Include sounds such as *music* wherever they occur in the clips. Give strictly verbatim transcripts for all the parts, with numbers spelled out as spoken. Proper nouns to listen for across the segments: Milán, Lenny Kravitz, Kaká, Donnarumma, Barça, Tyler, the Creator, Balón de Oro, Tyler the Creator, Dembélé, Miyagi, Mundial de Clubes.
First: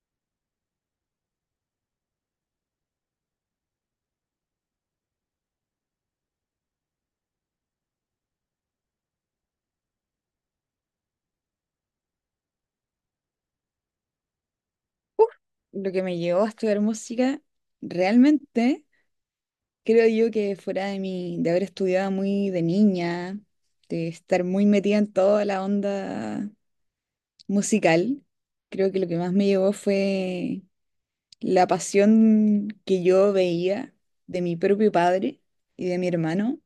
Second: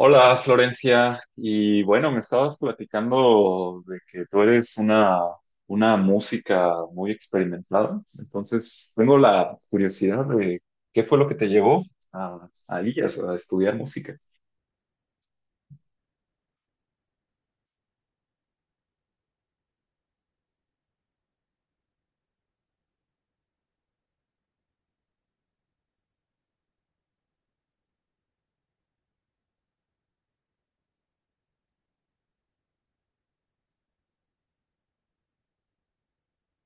Hola Florencia, y bueno, me estabas platicando de que tú eres una, una música muy experimentada, entonces tengo la curiosidad de qué fue lo que te llevó a, a ellas, a estudiar música. Lo que me llevó a estudiar música, realmente creo yo que fuera de mi, de haber estudiado muy de niña, de estar muy metida en toda la onda musical, creo que lo que más me llevó fue la pasión que yo veía de mi propio padre y de mi hermano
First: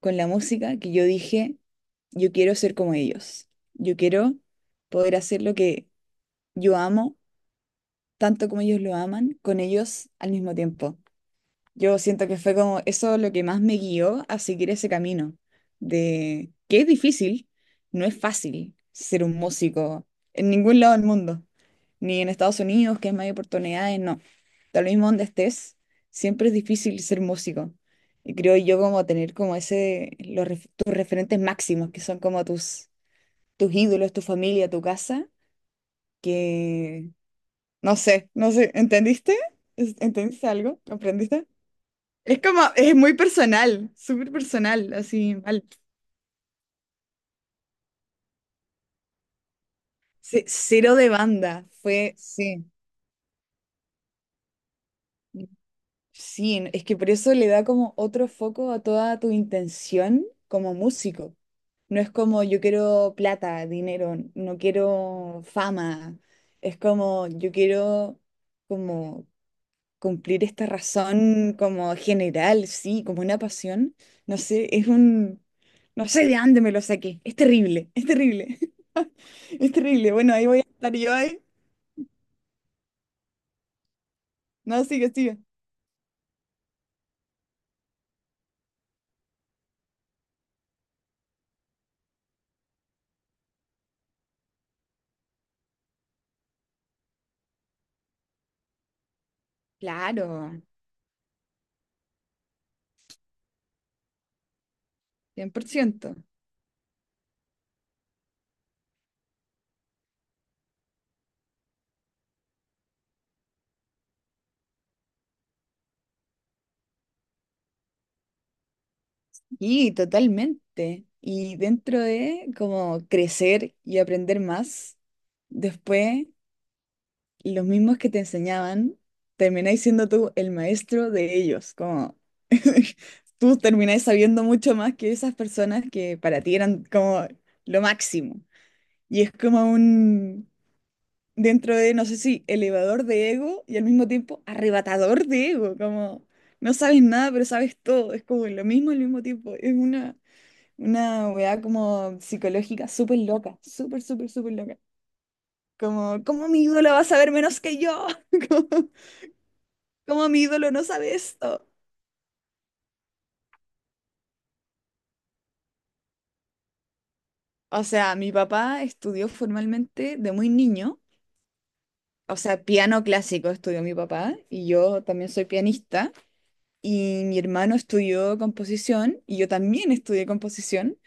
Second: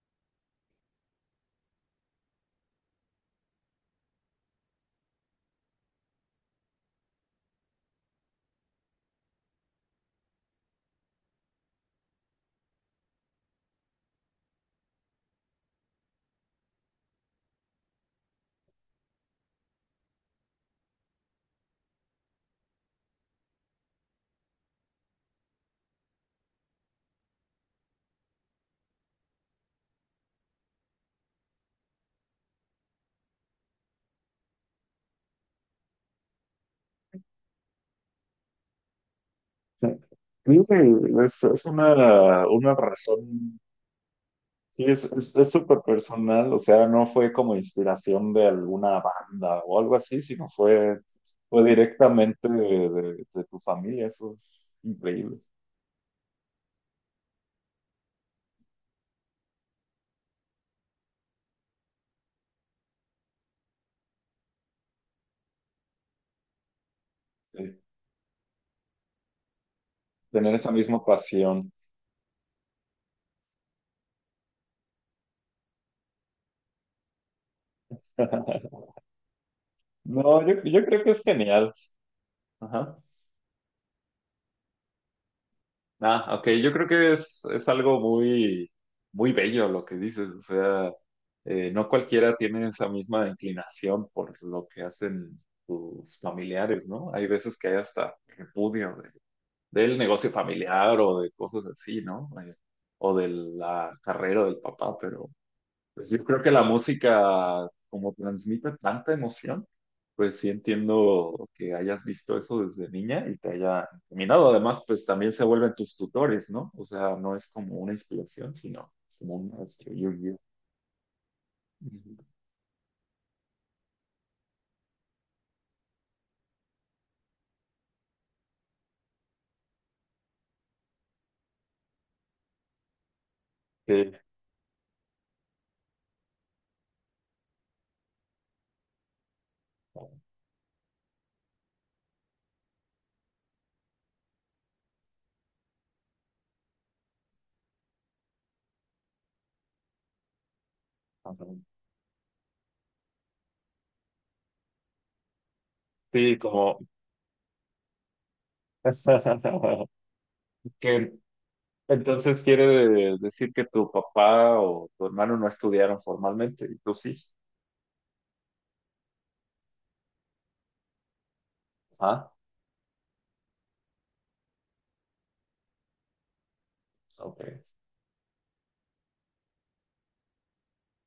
con la música, que yo dije, yo quiero ser como ellos, yo quiero poder hacer lo que yo amo, tanto como ellos lo aman, con ellos al mismo tiempo. Yo siento que fue como eso lo que más me guió a seguir ese camino, de que es difícil, no es fácil ser un músico en ningún lado del mundo, ni en Estados Unidos, que es más hay oportunidades, no. Tal mismo donde estés, siempre es difícil ser músico. Y creo yo como tener como ese, los, ref- tus referentes máximos, que son como tus, tus ídolos, tu familia, tu casa, que no sé, no sé, ¿entendiste? ¿Entendiste Creo algo? que Es, ¿Comprendiste? es Es una, como, una es muy razón, personal, súper sí, personal, es, es, así es mal. súper personal, o sea, no fue como inspiración de alguna banda o algo así, Ce- sino Cero fue, de fue banda, fue, directamente sí. de, de- de tu familia, eso es increíble. Sí, es que por eso le da como otro foco a toda tu intención como músico. No es como yo quiero plata, dinero, no quiero fama. Es como yo quiero como cumplir Tener esta esa misma razón pasión. como general, sí, como una pasión. No sé, es un, no sé de dónde me lo saqué. Es terrible, es terrible. *laughs* Es terrible. Bueno, No, ahí yo, voy a yo estar creo que yo es ahí. genial. Ajá. No, sigue, sigue. Ah, ok, yo creo que es, es algo muy, muy bello lo que dices. O sea, eh, no cualquiera tiene esa misma inclinación por lo que hacen tus familiares, ¿no? Hay veces que hay hasta repudio de- del negocio Claro, familiar o de cosas así, ¿no? Eh, o de la carrera del papá, pero cien por ciento. pues yo creo que la música, como transmite tanta emoción, pues sí entiendo que hayas visto eso desde niña y te haya encaminado. Además, pues también se vuelven tus tutores, ¿no? O sea, no es como una inspiración, sino como un maestro Y y un guía. totalmente. Y dentro Ujú. de como crecer y aprender más, después los mismos que te enseñaban, termináis siendo tú el maestro de ellos. Como *laughs* tú termináis Sí. sabiendo mucho más que esas personas que para ti eran como lo máximo. Y es como un, dentro de, no sé si elevador de ego y al mismo tiempo arrebatador de ego, como no sabes nada, pero sabes todo, es como lo mismo al mismo tiempo, es una, una Ajá. weá como psicológica súper loca, súper, súper, súper loca. Como, Sí, ¿cómo mi como... ídolo va a saber menos que yo? *laughs* ¿Cómo, *laughs* cómo mi ídolo no que, sabe esto? entonces quiere de- decir que tu papá o tu hermano no estudiaron formalmente y tú sí. O sea, mi papá estudió formalmente de muy niño, Ah, o sea, piano clásico estudió mi papá y yo también soy pianista. Y mi ok. hermano estudió composición y yo también estudié composición.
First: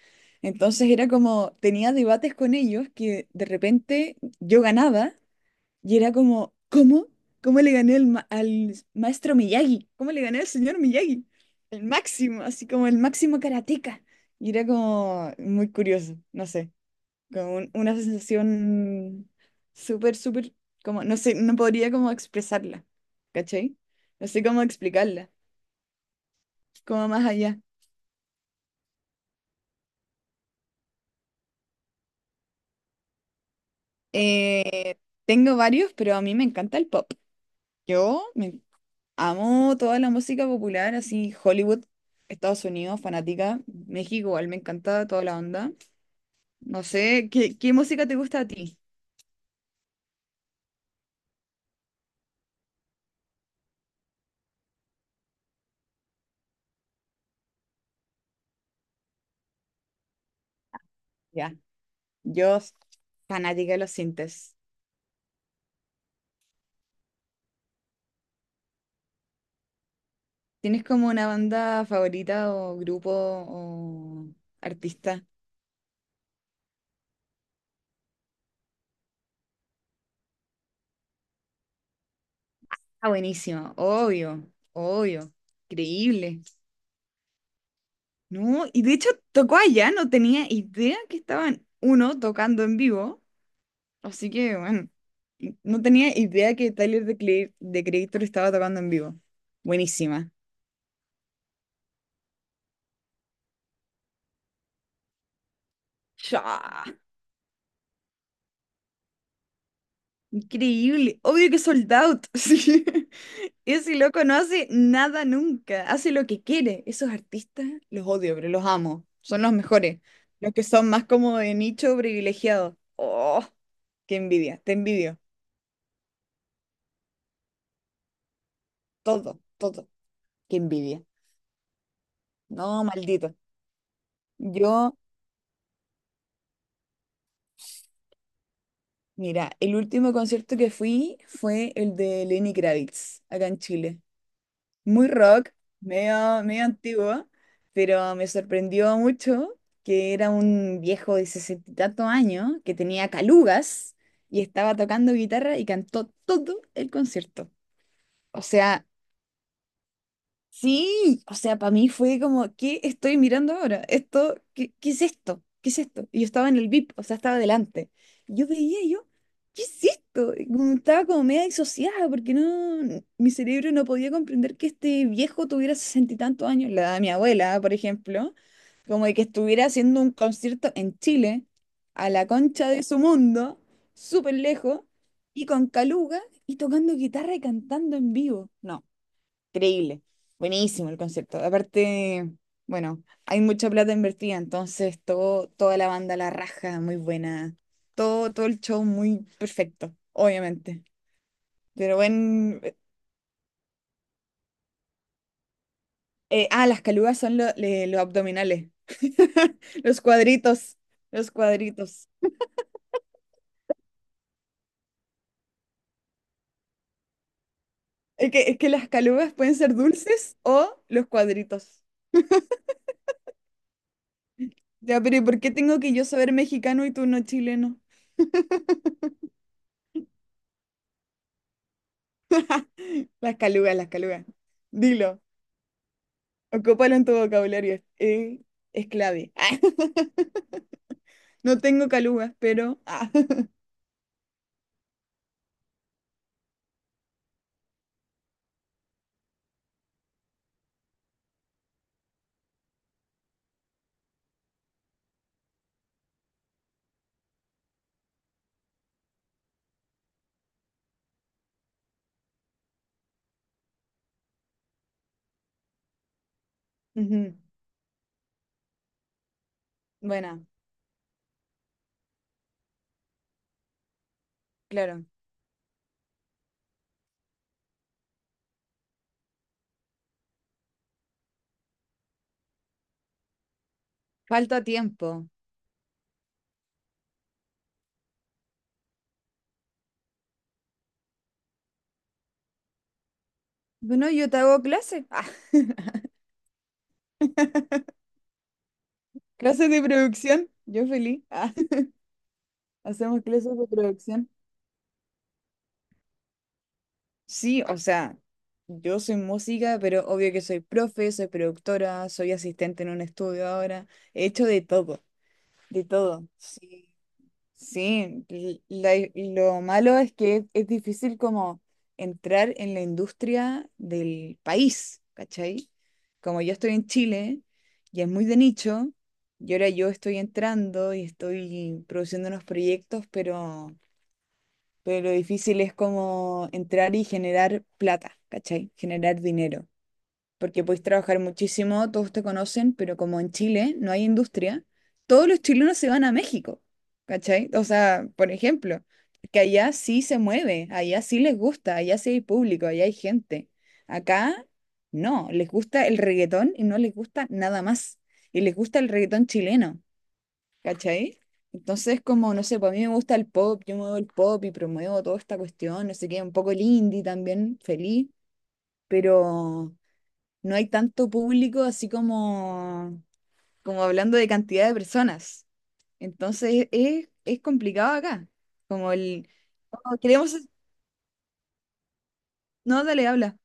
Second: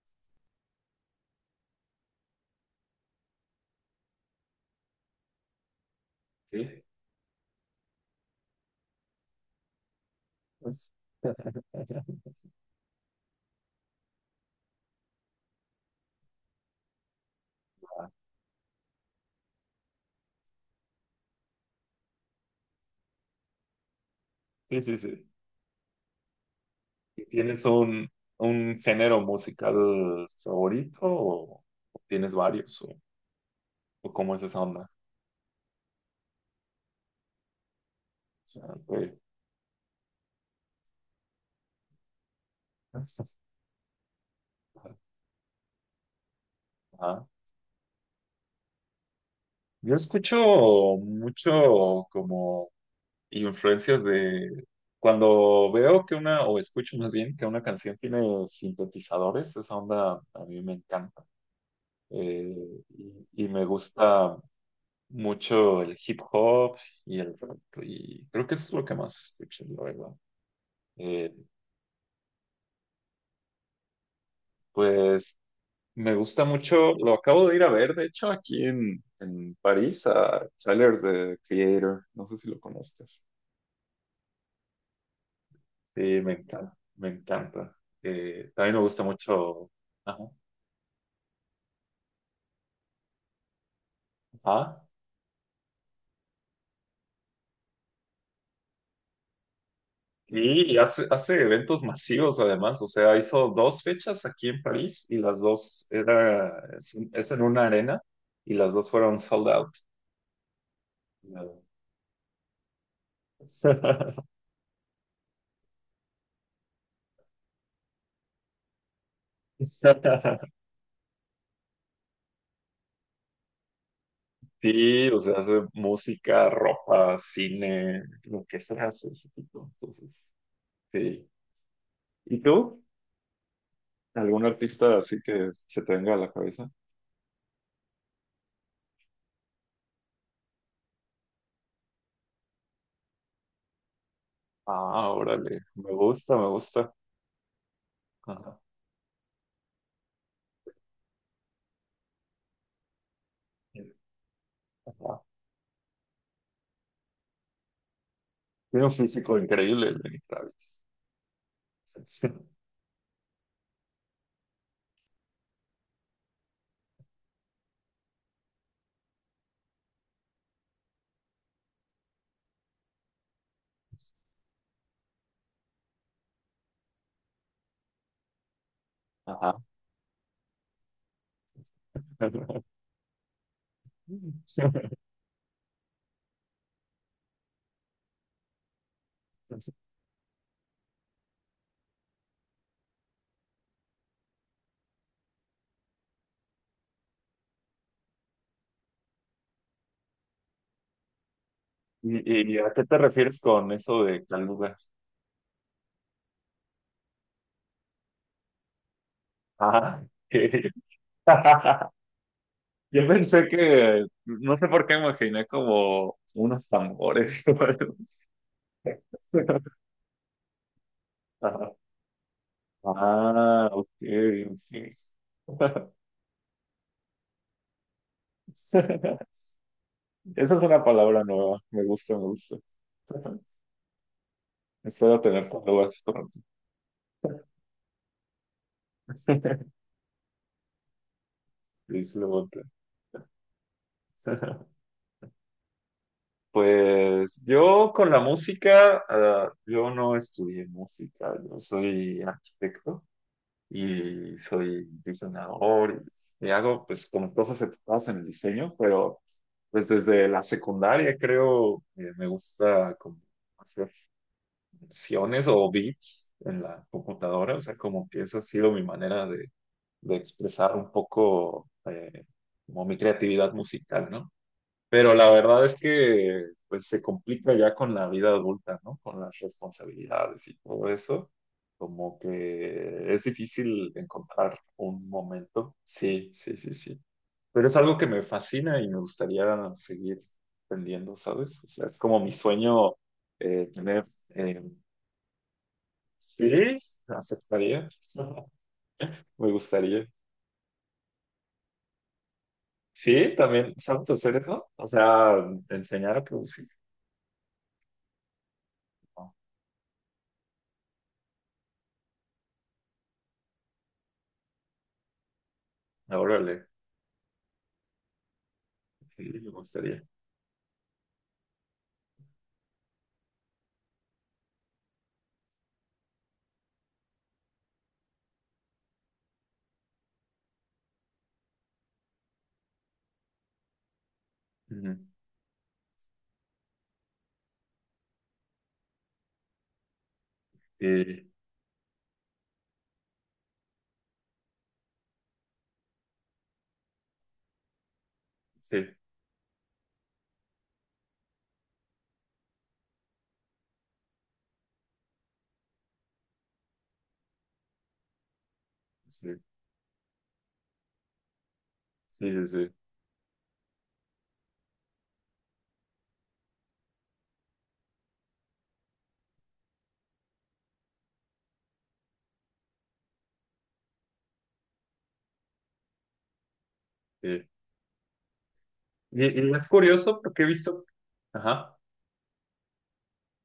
Entonces era como, tenía debates con ellos que de repente yo ganaba y era como, Sí. ¿cómo? ¿Cómo le gané al, ma- al maestro Miyagi? ¿Cómo le gané al señor Pues... Miyagi? El *laughs* máximo, así como el máximo karateka. Y era como muy curioso, no sé, como un- una sensación súper, súper, como, no sé, no podría como expresarla, ¿cachai? No sé cómo Sí, sí, sí. explicarla como más allá. ¿Tienes un, un género musical favorito o o tienes varios? ¿O, o cómo es esa onda? Eh, tengo varios, pero a mí me encanta el pop. Yo me Ah, ok. amo toda la música popular, así Hollywood, Estados Unidos, fanática. México igual me encanta toda la onda. No Ah. sé, ¿qué, qué música te gusta a ti? Yo escucho mucho como influencias de cuando veo que una, o escucho más bien que una canción tiene sintetizadores, esa onda a mí me encanta. Ya, Eh, yo s- y, y me fanática de los gusta sintes. mucho el hip hop y el rap, y creo que eso es lo que más escucho, la verdad. ¿Tienes como una Eh, banda favorita o grupo o artista? Pues me gusta mucho, lo acabo de ir a ver, de hecho, aquí en, en París, a Tyler, the Creator, no sé si lo Ah, conozcas. buenísimo, obvio, obvio, Sí, me increíble. encanta, me encanta. Eh, No, también me y de gusta hecho tocó mucho. allá, no Ajá. tenía idea que estaban uno tocando en vivo, así que Ajá. bueno, y no tenía idea que Tyler de cre the Creator estaba tocando en vivo. Buenísima. Sí, y hace, hace eventos masivos además, o sea, hizo dos fechas aquí en París y las dos era, Chá, es, es en una arena y las dos fueron sold out. increíble, obvio que sold out. *laughs* Sí. Ese loco no *laughs* hace nada nunca, hace lo que quiere. Esos artistas los odio, pero los amo. Son los mejores, *laughs* los que son más como de nicho privilegiado. Oh, qué envidia, te Sí, envidio. o sea, hace música, ropa, cine, lo que se hace ese Todo, tipo. todo, Entonces, qué envidia. sí. ¿Y tú? No, maldito. ¿Algún Yo, artista así que se te venga a la cabeza? mira, el último concierto que fui fue el de Lenny Kravitz, acá en Chile. Muy Ah, rock, órale, me gusta, medio, me medio gusta. antiguo, pero me Ajá. sorprendió mucho que era un viejo de sesenta y tantos años que tenía calugas y estaba tocando Ajá. guitarra y cantó todo el concierto. O Tiene sea, un físico increíble el Lenny Kravitz. sí, o sea, para mí fue Sí. como, ¿qué estoy mirando ahora? Esto, ¿qué, qué es esto? ¿Qué es esto? Y yo estaba en el V I P, o sea, estaba delante. Yo veía y yo, ¿qué es esto? Y como estaba como media disociada porque no, mi cerebro no podía comprender que este viejo tuviera sesenta y tantos años, la edad de mi abuela, por ejemplo, como de que Ajá. estuviera haciendo un concierto en Chile, a la concha *laughs* de su mundo, súper lejos, y con Caluga y tocando guitarra y cantando en vivo. No. Increíble, buenísimo el concepto. Aparte, bueno, hay mucha plata invertida, entonces todo, toda la banda la raja, muy buena. Todo, todo el show muy perfecto, obviamente. Pero ¿Y, y bueno, a qué te refieres con eso de caluga? ah, las calugas son lo- le- los abdominales. *laughs* Los Ah, ok. cuadritos, los *laughs* cuadritos. Yo pensé que, no sé por qué me imaginé como unos tambores *laughs* o algo así. Es que, es que las calugas pueden ser dulces o los Ajá. cuadritos. Ah, ok, Ya, pero ¿y por qué tengo ok. que yo saber mexicano y tú no chileno? *laughs* Esa es una palabra nueva, me gusta, me gusta. Las calugas, las calugas. Espero Dilo. tener palabras pronto. Ocúpalo en tu vocabulario, es, eh, es clave. *laughs* *laughs* No tengo Luis calugas, Lemonte. pero... ah. *laughs* *laughs* Pues yo con la música, ah, yo no estudié música, yo soy arquitecto y soy diseñador y, y hago pues como cosas enfocadas en el diseño, pero pues desde la secundaria creo eh, me gusta como hacer funciones o beats en la Ujú. computadora, o sea, como que esa ha sido mi manera de, de Bueno, expresar un poco eh, como mi creatividad musical, ¿no? claro. Pero la verdad es que pues se complica ya con la vida adulta, ¿no? Con las responsabilidades y todo eso. Como que es difícil encontrar Falta un tiempo. momento. Sí, sí, sí, sí. Pero es algo que me fascina y me gustaría seguir aprendiendo, ¿sabes? O sea, es como mi sueño eh, tener... Bueno, yo te hago eh, clase. Ah. *laughs* sí, aceptaría. *laughs* Me Clases de gustaría. producción, yo feliz. *laughs* Ah. Hacemos Sí, clases de también, ¿sabes producción. hacer eso? O sea, enseñar a producir. Sí, o sea, yo soy No, música, pero obvio que soy profe, soy productora, soy asistente en un estudio ahora. He hecho de todo, de todo. órale, Sí. Sí, l- la- sí, me lo malo gustaría. es que es, es difícil como entrar en la industria del país, ¿cachai? Como yo estoy en Chile y es muy de nicho, y ahora yo estoy entrando y estoy produciendo unos proyectos, pero, Ujú. pero lo difícil es como entrar y generar plata, ¿cachai? Generar dinero porque podéis trabajar Sí, muchísimo, todos te conocen, pero como en Chile no hay industria, todos los chilenos se van a México, ¿cachai? O sea, por ejemplo, sí, que allá sí se mueve, allá sí les gusta, allá sí hay público, allá hay gente. Acá no, les gusta el reggaetón y no les gusta nada más. Y les gusta el reggaetón sí, chileno, ¿cachai? Entonces, sí, como, no sí, sé, pues sí, a mí me gusta el pop, yo muevo el pop y promuevo toda esta cuestión, no sé qué, un poco el indie también, feliz, pero no hay tanto público así como, como hablando de cantidad de personas. Entonces es, es sí. complicado acá. Como Y, el, y es "Oh, curioso queremos, porque he visto, ajá, no, dale, habla.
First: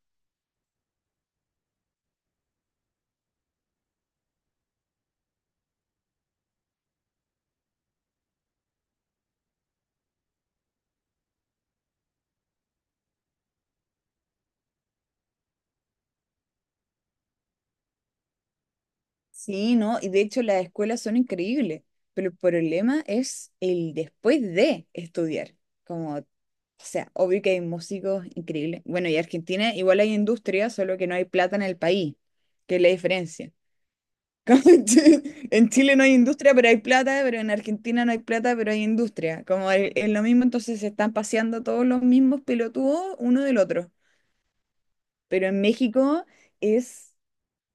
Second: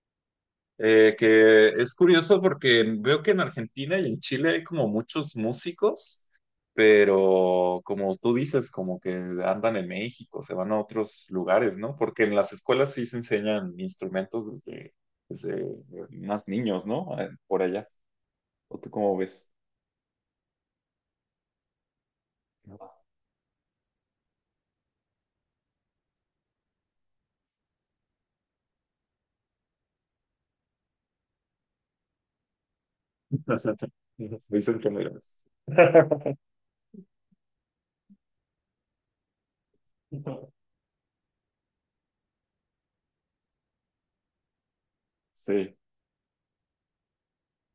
eh, que es curioso porque veo que en Argentina y en Chile hay como muchos músicos, pero como tú dices, como que andan en México, se van a otros lugares, ¿no? Porque en las escuelas sí se enseñan instrumentos desde, desde más niños, ¿no? Eh, por allá. ¿O tú cómo ves? Sí, no, y de hecho las escuelas son increíbles, pero el problema es el después de estudiar. Como, o sea, obvio que hay músicos increíbles. Bueno, y Argentina igual hay industria, solo que no hay plata en el país, que es la diferencia. *laughs* Como Dicen en que no. Chile, en Chile no hay *laughs* industria, pero hay plata, pero en Argentina no hay plata, pero hay industria. Como es es lo mismo, entonces se están paseando todos los mismos pelotudos uno del otro. Pero en Sí. México es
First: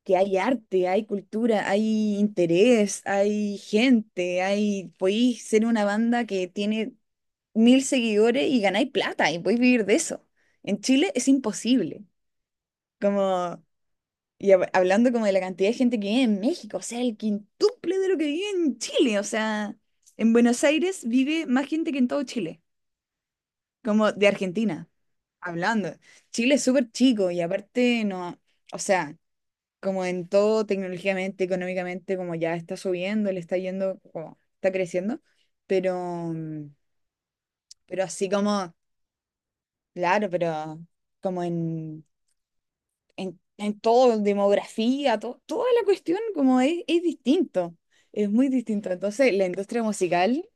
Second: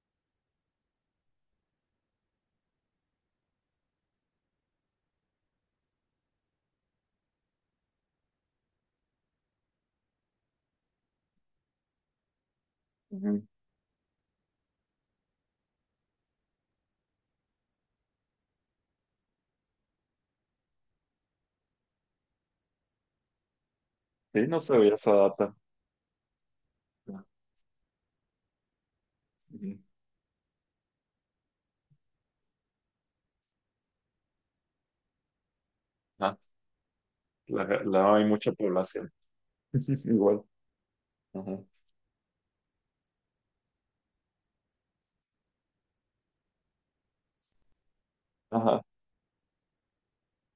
que hay arte, hay cultura, hay interés, hay gente, hay... Podéis ser una banda que tiene mil seguidores y ganáis plata y podéis vivir de eso. En Chile es imposible. Ujú. Como y hab- hablando como de la cantidad de gente que vive en México, o sea, el quintuple de lo que vive en Chile, o sea, en Buenos Aires vive más gente que en todo Chile, como de Sí, no Argentina, sabía esa data. hablando. Chile es súper Ah, chico y aparte no, o sea, sí. como en todo tecnológicamente, económicamente, como ya está subiendo, le está yendo, como está creciendo, pero, Ah, mm, la, pero la- hay así mucha como, población. *laughs* claro, Igual. pero como Ajá. en en, en todo, demografía, to- toda la cuestión como es, es distinto, es muy Ajá. distinto. Entonces, la industria musical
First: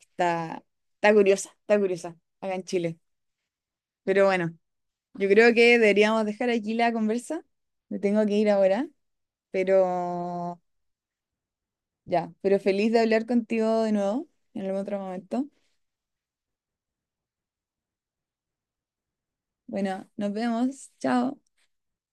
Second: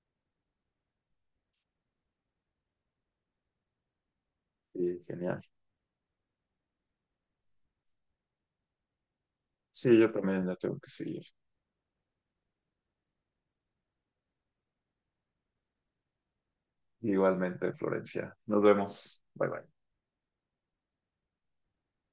está, está curiosa, está curiosa acá en Chile. Pero bueno, Sí, yo genial. creo que deberíamos dejar aquí la conversa. Me tengo que ir ahora, Sí, yo también la pero tengo que seguir. ya, pero feliz de hablar contigo de nuevo en algún otro momento. Igualmente, Florencia. Nos vemos. Bye bye. Bueno, nos vemos. Chao.